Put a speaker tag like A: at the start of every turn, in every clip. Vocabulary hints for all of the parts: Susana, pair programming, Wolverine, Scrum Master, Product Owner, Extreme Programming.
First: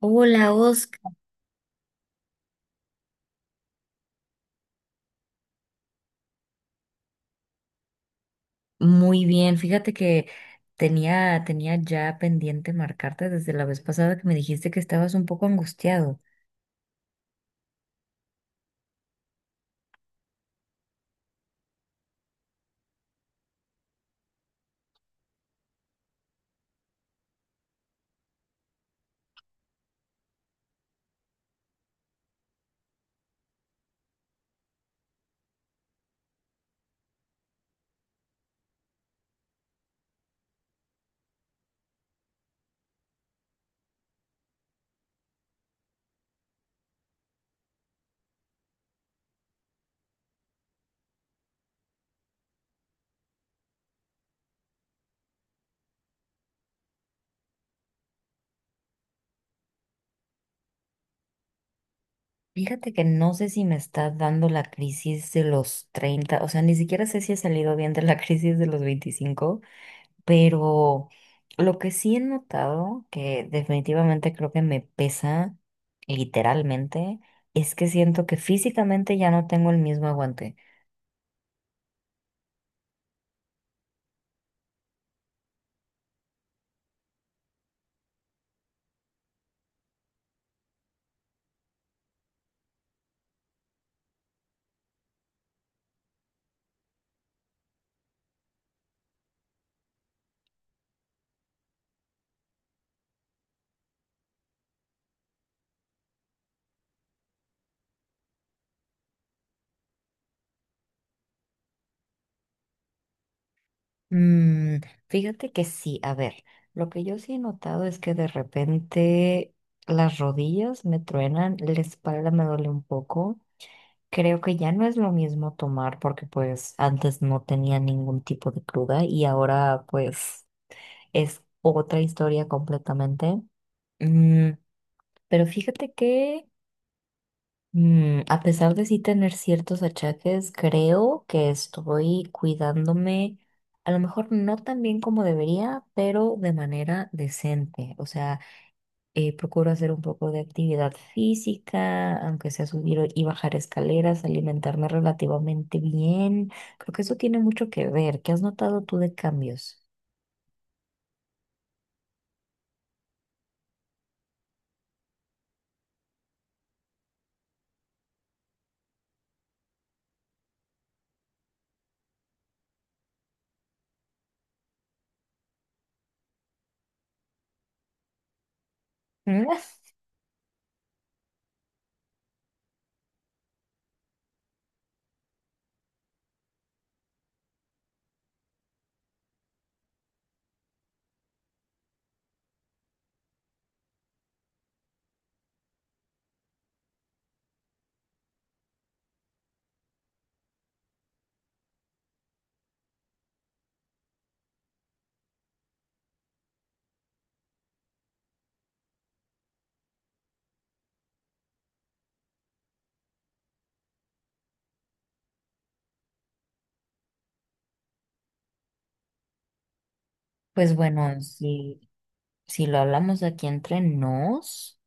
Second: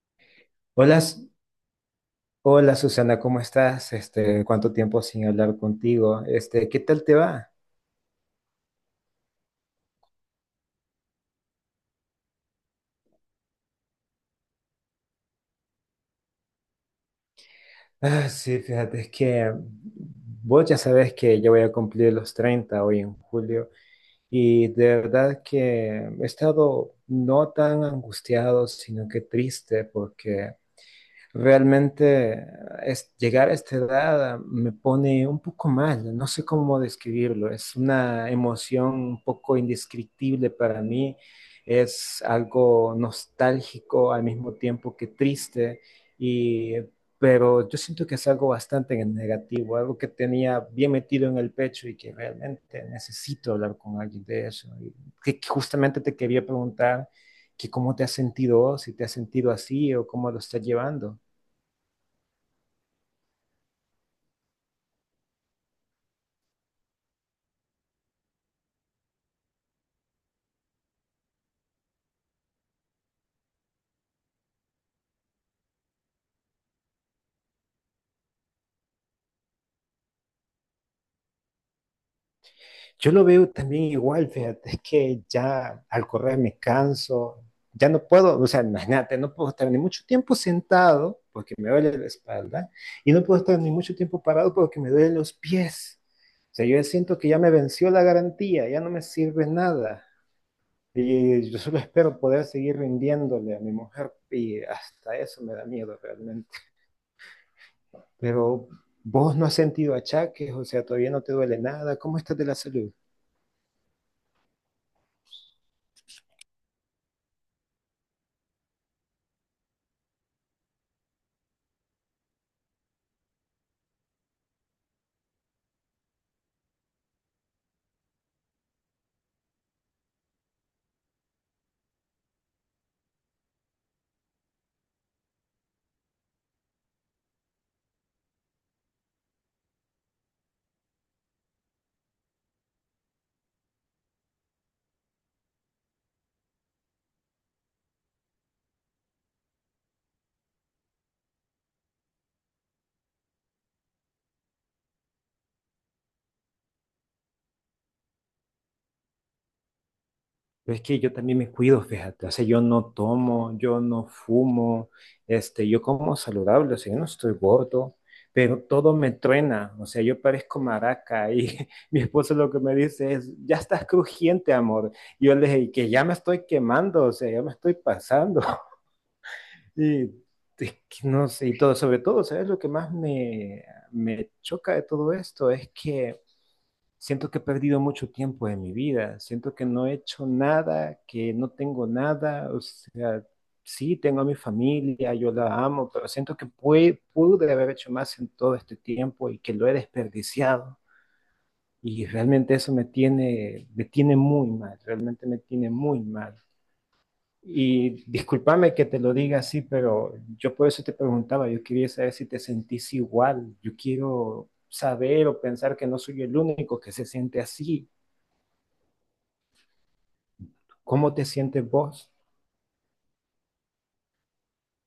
A: Hola,
B: Hola,
A: Oscar.
B: Hola Susana, ¿cómo estás? Este, ¿cuánto tiempo sin hablar contigo? Este, ¿qué tal te va?
A: Muy bien, fíjate que tenía ya pendiente marcarte desde la vez pasada que me dijiste que estabas un poco angustiado.
B: Ah, sí, fíjate, es que vos ya sabes que yo voy a cumplir los 30 hoy en julio y de verdad que he estado no tan angustiado, sino que triste porque realmente es, llegar a esta edad me pone un poco mal, no sé cómo describirlo, es una emoción un poco indescriptible para mí, es algo nostálgico al mismo tiempo que triste, y, pero yo siento que es algo bastante negativo, algo que tenía bien metido en el pecho y que realmente necesito hablar con alguien de eso. Y que justamente te quería preguntar que cómo te has sentido, si te has sentido así o cómo lo estás llevando.
A: Fíjate que no sé si me está dando la crisis de los 30, o sea, ni siquiera sé si he salido bien de la crisis de los 25, pero lo que sí he notado, que definitivamente creo que me pesa literalmente, es que siento que físicamente ya no tengo el mismo aguante.
B: Yo lo veo también igual, fíjate, es que ya al correr me canso, ya no puedo, o sea, imagínate, no puedo estar ni mucho tiempo sentado porque me duele la espalda y no puedo estar ni mucho tiempo parado porque me duelen los pies. O sea, yo ya siento que ya me venció la garantía, ya no me sirve nada. Y yo solo espero poder seguir rindiéndole a mi mujer y hasta eso me da miedo realmente. Pero vos no has sentido achaques, o sea, todavía no te duele nada. ¿Cómo estás de la salud?
A: Mm, Fíjate que sí, a ver, lo que yo sí he notado es que de repente las rodillas me truenan, la espalda me duele un poco. Creo que ya no es lo mismo tomar porque pues antes no tenía ningún tipo de cruda y ahora pues es otra historia completamente. Mm, pero fíjate que a pesar de sí tener ciertos achaques, creo que estoy cuidándome, a lo mejor no tan bien como debería, pero de manera decente. O sea, procuro hacer un poco de actividad física, aunque sea subir y bajar escaleras, alimentarme relativamente bien. Creo que eso tiene mucho que ver. ¿Qué has notado tú de cambios?
B: Pero es que yo también me cuido, fíjate, o sea, yo no tomo, yo no fumo, este, yo como saludable, o sea, yo no estoy gordo, pero todo me truena, o sea, yo parezco maraca y mi esposo lo que me dice es, ya estás crujiente, amor. Y yo le dije, "Y que ya me estoy quemando, o sea, ya me estoy pasando."
A: Mm.
B: Y es que no sé, y todo, sobre todo, ¿sabes? Lo que más me choca de todo esto es que siento que he perdido mucho tiempo de mi vida, siento que no he hecho nada, que no tengo nada, o sea, sí, tengo a mi familia, yo la amo, pero siento que pude haber hecho más en todo este tiempo y que lo he desperdiciado. Y realmente eso me tiene muy mal, realmente me tiene muy mal. Y discúlpame que te lo diga así, pero yo por eso te preguntaba, yo quería saber si te sentís igual, yo quiero saber o pensar que no soy el único que se siente así.
A: Pues
B: ¿Cómo
A: bueno,
B: te sientes
A: si,
B: vos?
A: si lo hablamos aquí entre nos.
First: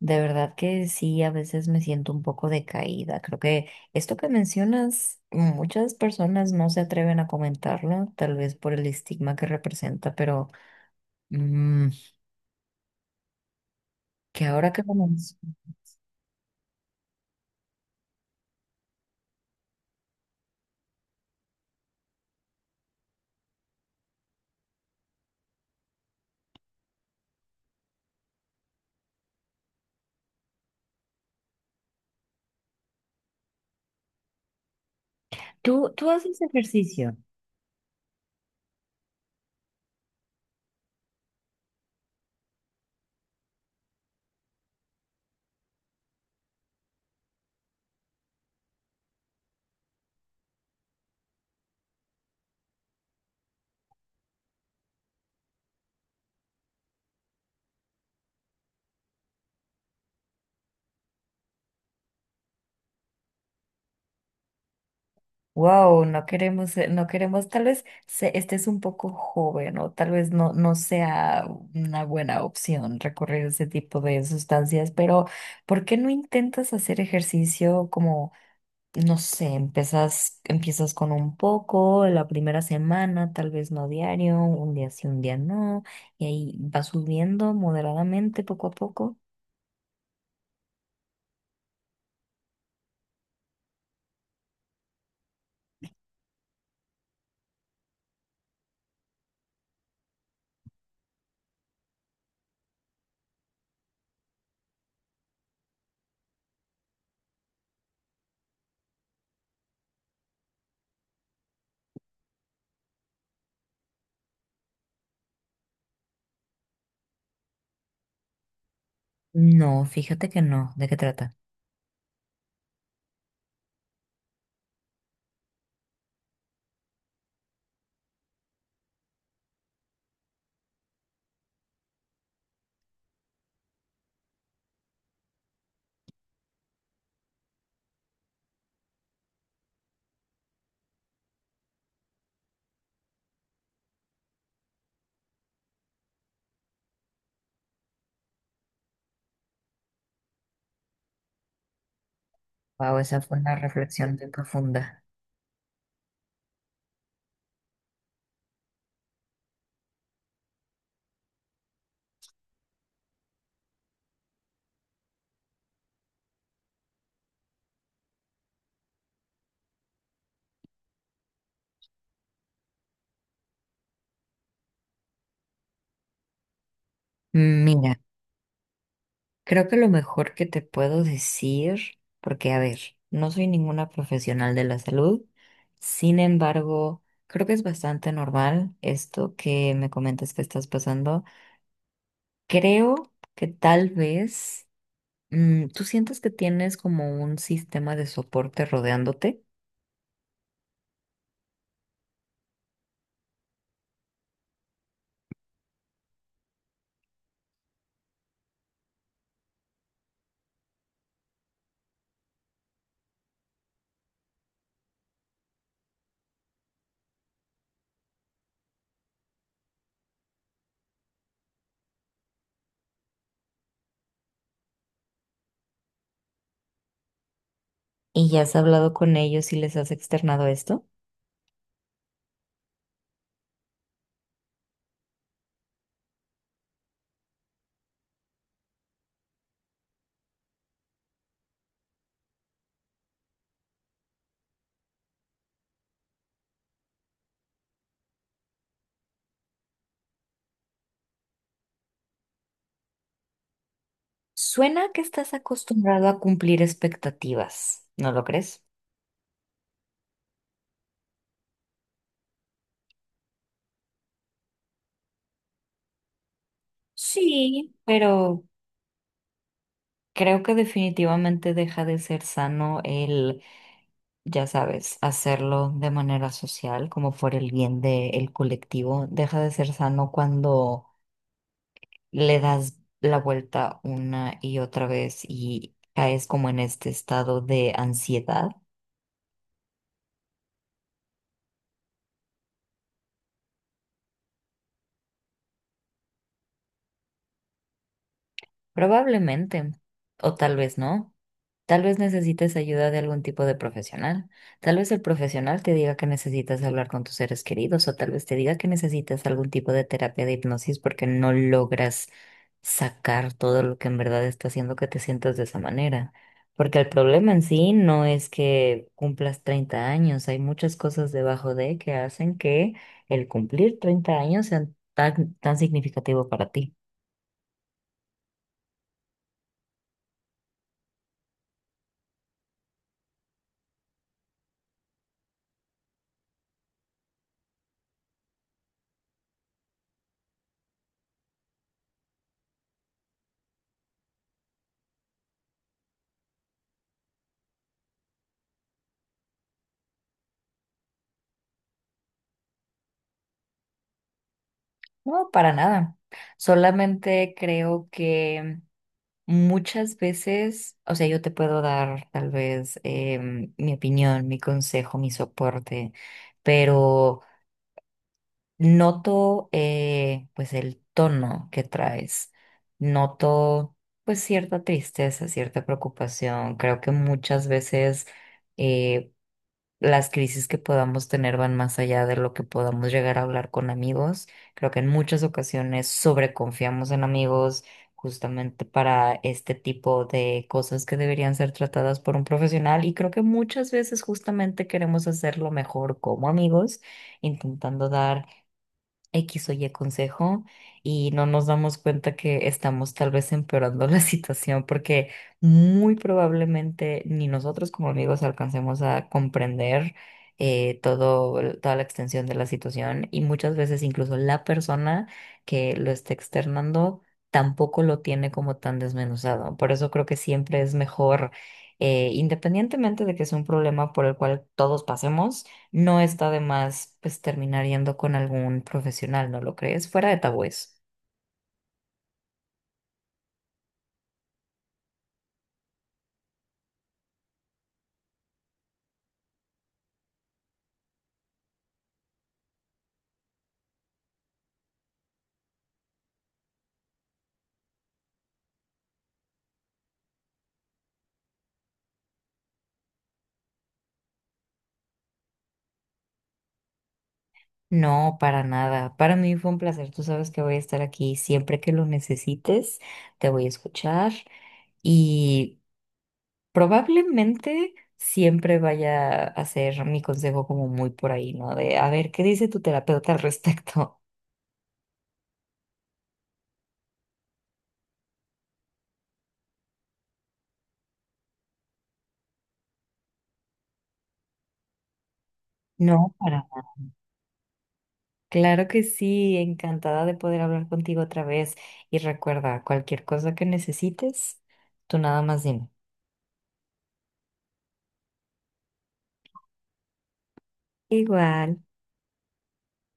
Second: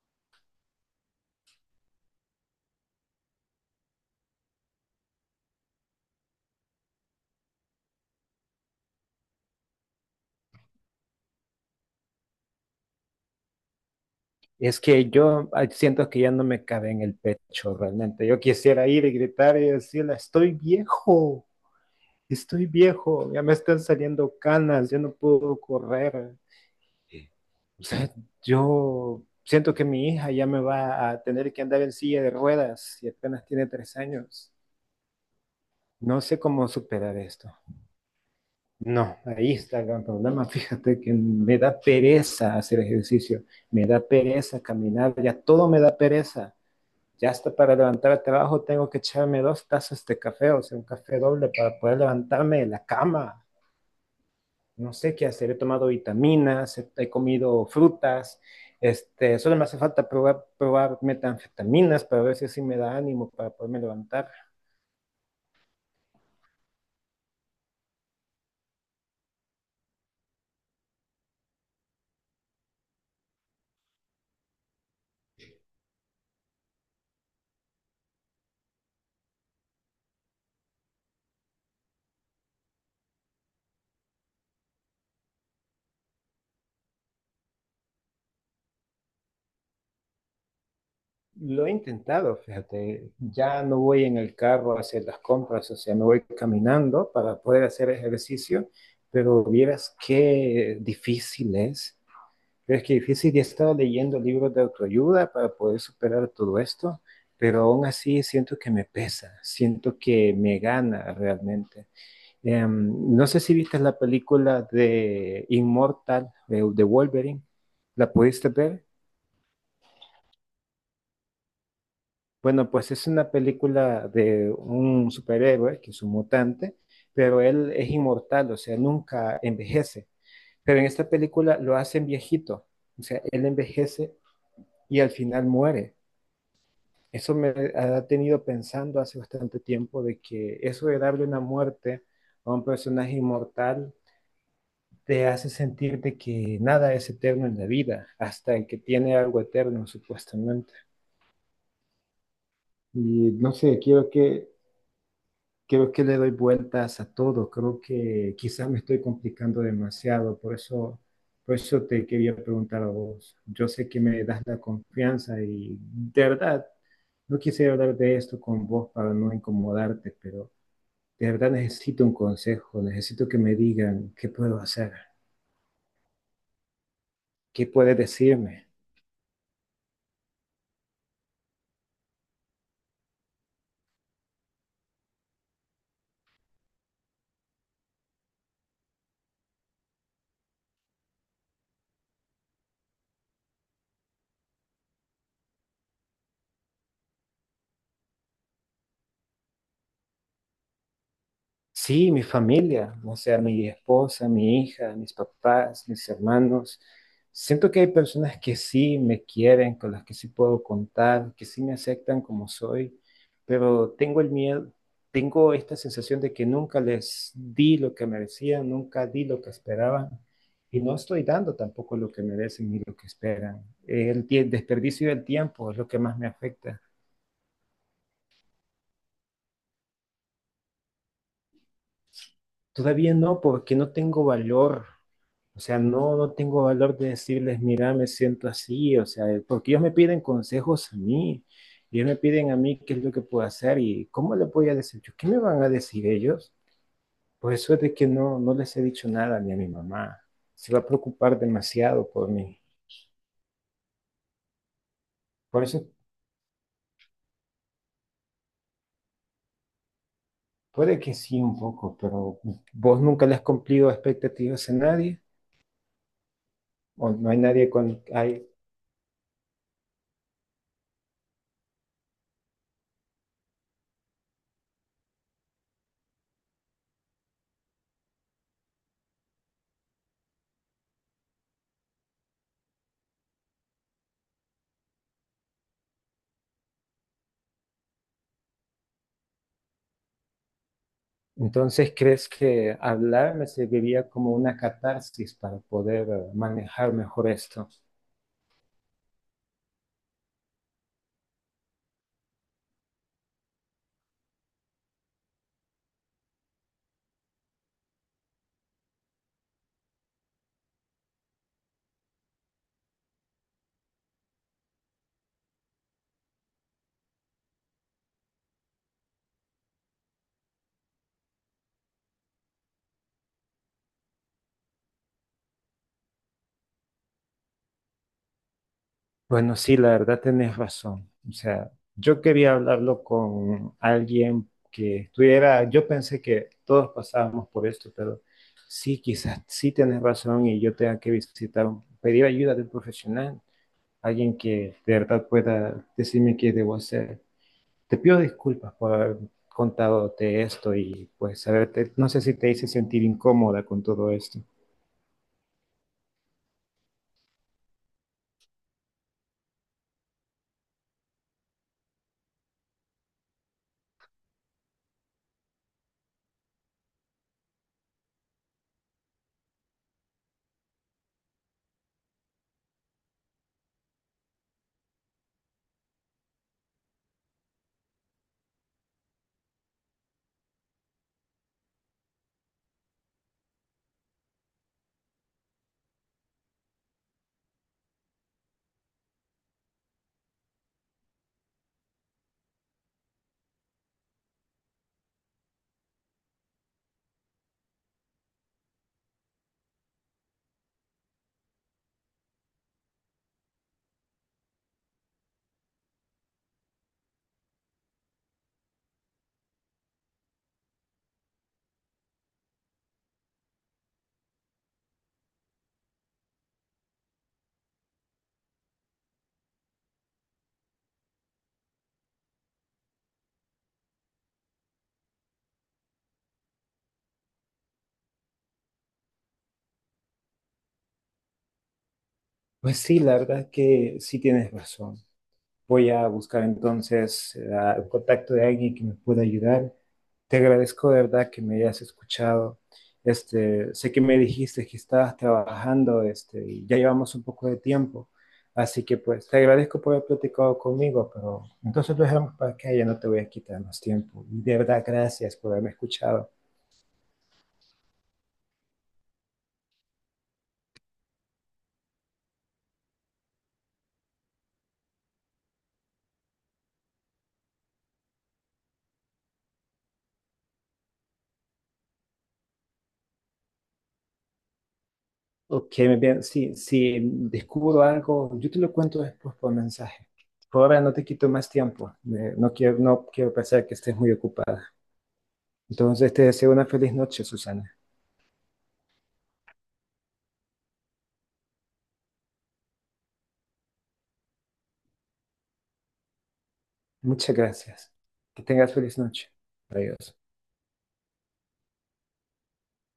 A: De verdad que sí, a veces me siento un poco decaída. Creo que esto que mencionas, muchas personas no se atreven a comentarlo, tal vez por el estigma que representa, pero mm, que ahora
B: Es
A: que lo
B: que
A: menc-
B: yo siento que ya no me cabe en el pecho realmente. Yo quisiera ir y gritar y decirle, estoy viejo, ya me están saliendo canas, ya no puedo correr. O sea, yo siento que mi hija ya me va a tener que andar en silla de ruedas y apenas tiene 3 años.
A: ¿Tú
B: No sé
A: haces
B: cómo superar
A: ejercicio?
B: esto. No, ahí está el gran problema. Fíjate que me da pereza hacer ejercicio, me da pereza caminar, ya todo me da pereza. Ya hasta para levantar el trabajo tengo que echarme 2 tazas de café, o sea, un café doble para poder levantarme de la cama. No sé qué hacer, he tomado vitaminas, he comido frutas, este, solo me hace falta probar, probar metanfetaminas para ver si así me da ánimo para poderme levantar.
A: Wow, no queremos, no queremos, tal vez estés un poco joven o tal vez no, no sea una buena opción recorrer ese tipo de sustancias, pero ¿por qué no intentas hacer ejercicio como? No sé, empiezas con un poco, la primera semana, tal vez no diario, un día sí, un día no, y ahí va subiendo moderadamente poco a poco.
B: Lo he intentado, fíjate, ya no voy en el carro a hacer las compras, o sea, me voy caminando para poder hacer ejercicio, pero vieras qué difícil es. Pero es que difícil, he estado leyendo libros de autoayuda para poder superar todo esto, pero aún así siento que me pesa, siento que me gana realmente. No sé si viste la película de Inmortal, de Wolverine, ¿la pudiste ver?
A: No, fíjate que no. ¿De qué trata?
B: Bueno, pues es una película de un superhéroe que es un mutante, pero él es inmortal, o sea, nunca envejece. Pero en esta película lo hacen viejito, o sea, él envejece y al final muere. Eso me ha tenido pensando hace bastante tiempo de que eso de darle una muerte a un personaje inmortal te hace sentir de que nada es eterno en la vida, hasta el que tiene algo eterno, supuestamente.
A: Wow, esa
B: Y
A: fue
B: no
A: una
B: sé, quiero
A: reflexión bien
B: que
A: profunda.
B: creo que le doy vueltas a todo, creo que quizás me estoy complicando demasiado, por eso te quería preguntar a vos. Yo sé que me das la confianza y de verdad, no quise hablar de esto con vos para no incomodarte, pero de verdad necesito un consejo, necesito que me digan qué puedo hacer, qué puedes
A: Mira,
B: decirme.
A: creo que lo mejor que te puedo decir, porque a ver, no soy ninguna profesional de la salud, sin embargo, creo que es bastante normal esto que me comentas que estás pasando. Creo que tal vez tú sientes que tienes como un sistema de soporte rodeándote
B: Sí, mi familia, o sea, mi esposa, mi hija, mis papás, mis hermanos. Siento que hay personas que sí me quieren, con las que sí puedo contar, que sí me aceptan como soy, pero tengo el miedo, tengo esta sensación de que nunca les di lo que merecían, nunca di lo que esperaban y no estoy dando tampoco lo que merecen ni lo que esperan. Desperdicio del tiempo es lo que más me afecta.
A: y ya has hablado con ellos y les has externado esto.
B: Todavía no, porque no tengo valor. O sea, no tengo valor de decirles, mira, me siento así, o sea, porque ellos me piden consejos a mí, ellos me piden a mí qué es lo que puedo hacer y cómo le voy a decir yo, ¿qué me van a decir ellos? Por eso es de que no les he dicho nada ni a mi mamá, se va a preocupar demasiado por mí.
A: Suena que estás
B: Por eso
A: acostumbrado a cumplir expectativas, ¿no lo crees?
B: puede que sí un poco, pero vos nunca le has cumplido expectativas a nadie, o no hay nadie
A: Sí,
B: con,
A: pero
B: hay-
A: creo que definitivamente deja de ser sano el, ya sabes, hacerlo de manera social, como por el bien del colectivo. Deja de ser sano cuando le das la vuelta una y otra vez y caes como en este estado de ansiedad.
B: Entonces, ¿crees que hablar me serviría como una catarsis para poder manejar mejor esto?
A: Probablemente, o tal vez no. Tal vez necesites ayuda de algún tipo de profesional. Tal vez el profesional te diga que necesitas hablar con tus seres queridos o tal vez te diga que necesitas algún tipo de terapia de hipnosis porque no logras sacar todo lo que en verdad está haciendo que te sientas de esa manera. Porque el problema en sí no es que cumplas 30 años, hay muchas cosas debajo de que hacen que el cumplir 30 años sea tan, tan significativo para ti.
B: Bueno, sí, la verdad tenés razón. O sea, yo quería hablarlo con alguien que estuviera, yo pensé que todos pasábamos por esto, pero sí, quizás sí tenés razón y yo tenga que visitar, pedir ayuda de un profesional, alguien que de verdad pueda decirme qué debo hacer. Te pido disculpas por haber contadote esto y pues no sé si te hice sentir incómoda con todo esto.
A: No, para nada. Solamente creo que muchas veces, o sea, yo te puedo dar tal vez mi opinión, mi consejo, mi soporte, pero noto pues el tono que traes. Noto pues cierta tristeza, cierta preocupación. Creo que muchas veces eh, las crisis que podamos tener van más allá de lo que podamos llegar a hablar con amigos. Creo que en muchas ocasiones sobreconfiamos en amigos justamente para este tipo de cosas que deberían ser tratadas por un profesional y creo que muchas veces justamente queremos hacerlo mejor como amigos, intentando dar X o Y consejo y no nos damos cuenta que estamos tal vez empeorando la situación porque muy probablemente ni nosotros como amigos alcancemos a comprender todo, toda la extensión de la situación y muchas veces incluso la persona que lo está externando tampoco lo tiene como tan desmenuzado. Por eso creo que siempre es mejor, independientemente de que es un problema por el cual todos pasemos, no está de más pues terminar yendo con algún profesional, ¿no lo crees? Fuera de tabúes.
B: Pues sí, la verdad es que sí tienes razón. Voy a buscar entonces el contacto de alguien que me pueda ayudar. Te agradezco de verdad que me hayas escuchado. Este, sé que me dijiste que estabas trabajando, este, y ya llevamos un poco de tiempo. Así que pues te agradezco por haber platicado conmigo, pero entonces lo dejamos para que ya no te voy a quitar más tiempo. Y de verdad, gracias por haberme escuchado.
A: No, para nada. Para mí fue un placer. Tú sabes que voy a estar aquí siempre que lo necesites. Te voy a escuchar y probablemente siempre vaya a ser mi consejo como muy por ahí, ¿no? De a ver, ¿qué dice tu terapeuta al respecto?
B: Ok, me bien. Sí, si descubro algo, yo te lo cuento después por mensaje. Por ahora no te quito más tiempo. No quiero pensar que estés muy ocupada. Entonces
A: No,
B: te
A: para
B: deseo
A: nada.
B: una feliz noche, Susana.
A: Claro que sí, encantada de poder hablar contigo otra vez. Y recuerda, cualquier cosa que necesites, tú nada más dime.
B: Muchas gracias. Que tengas feliz noche. Adiós.
A: Igual.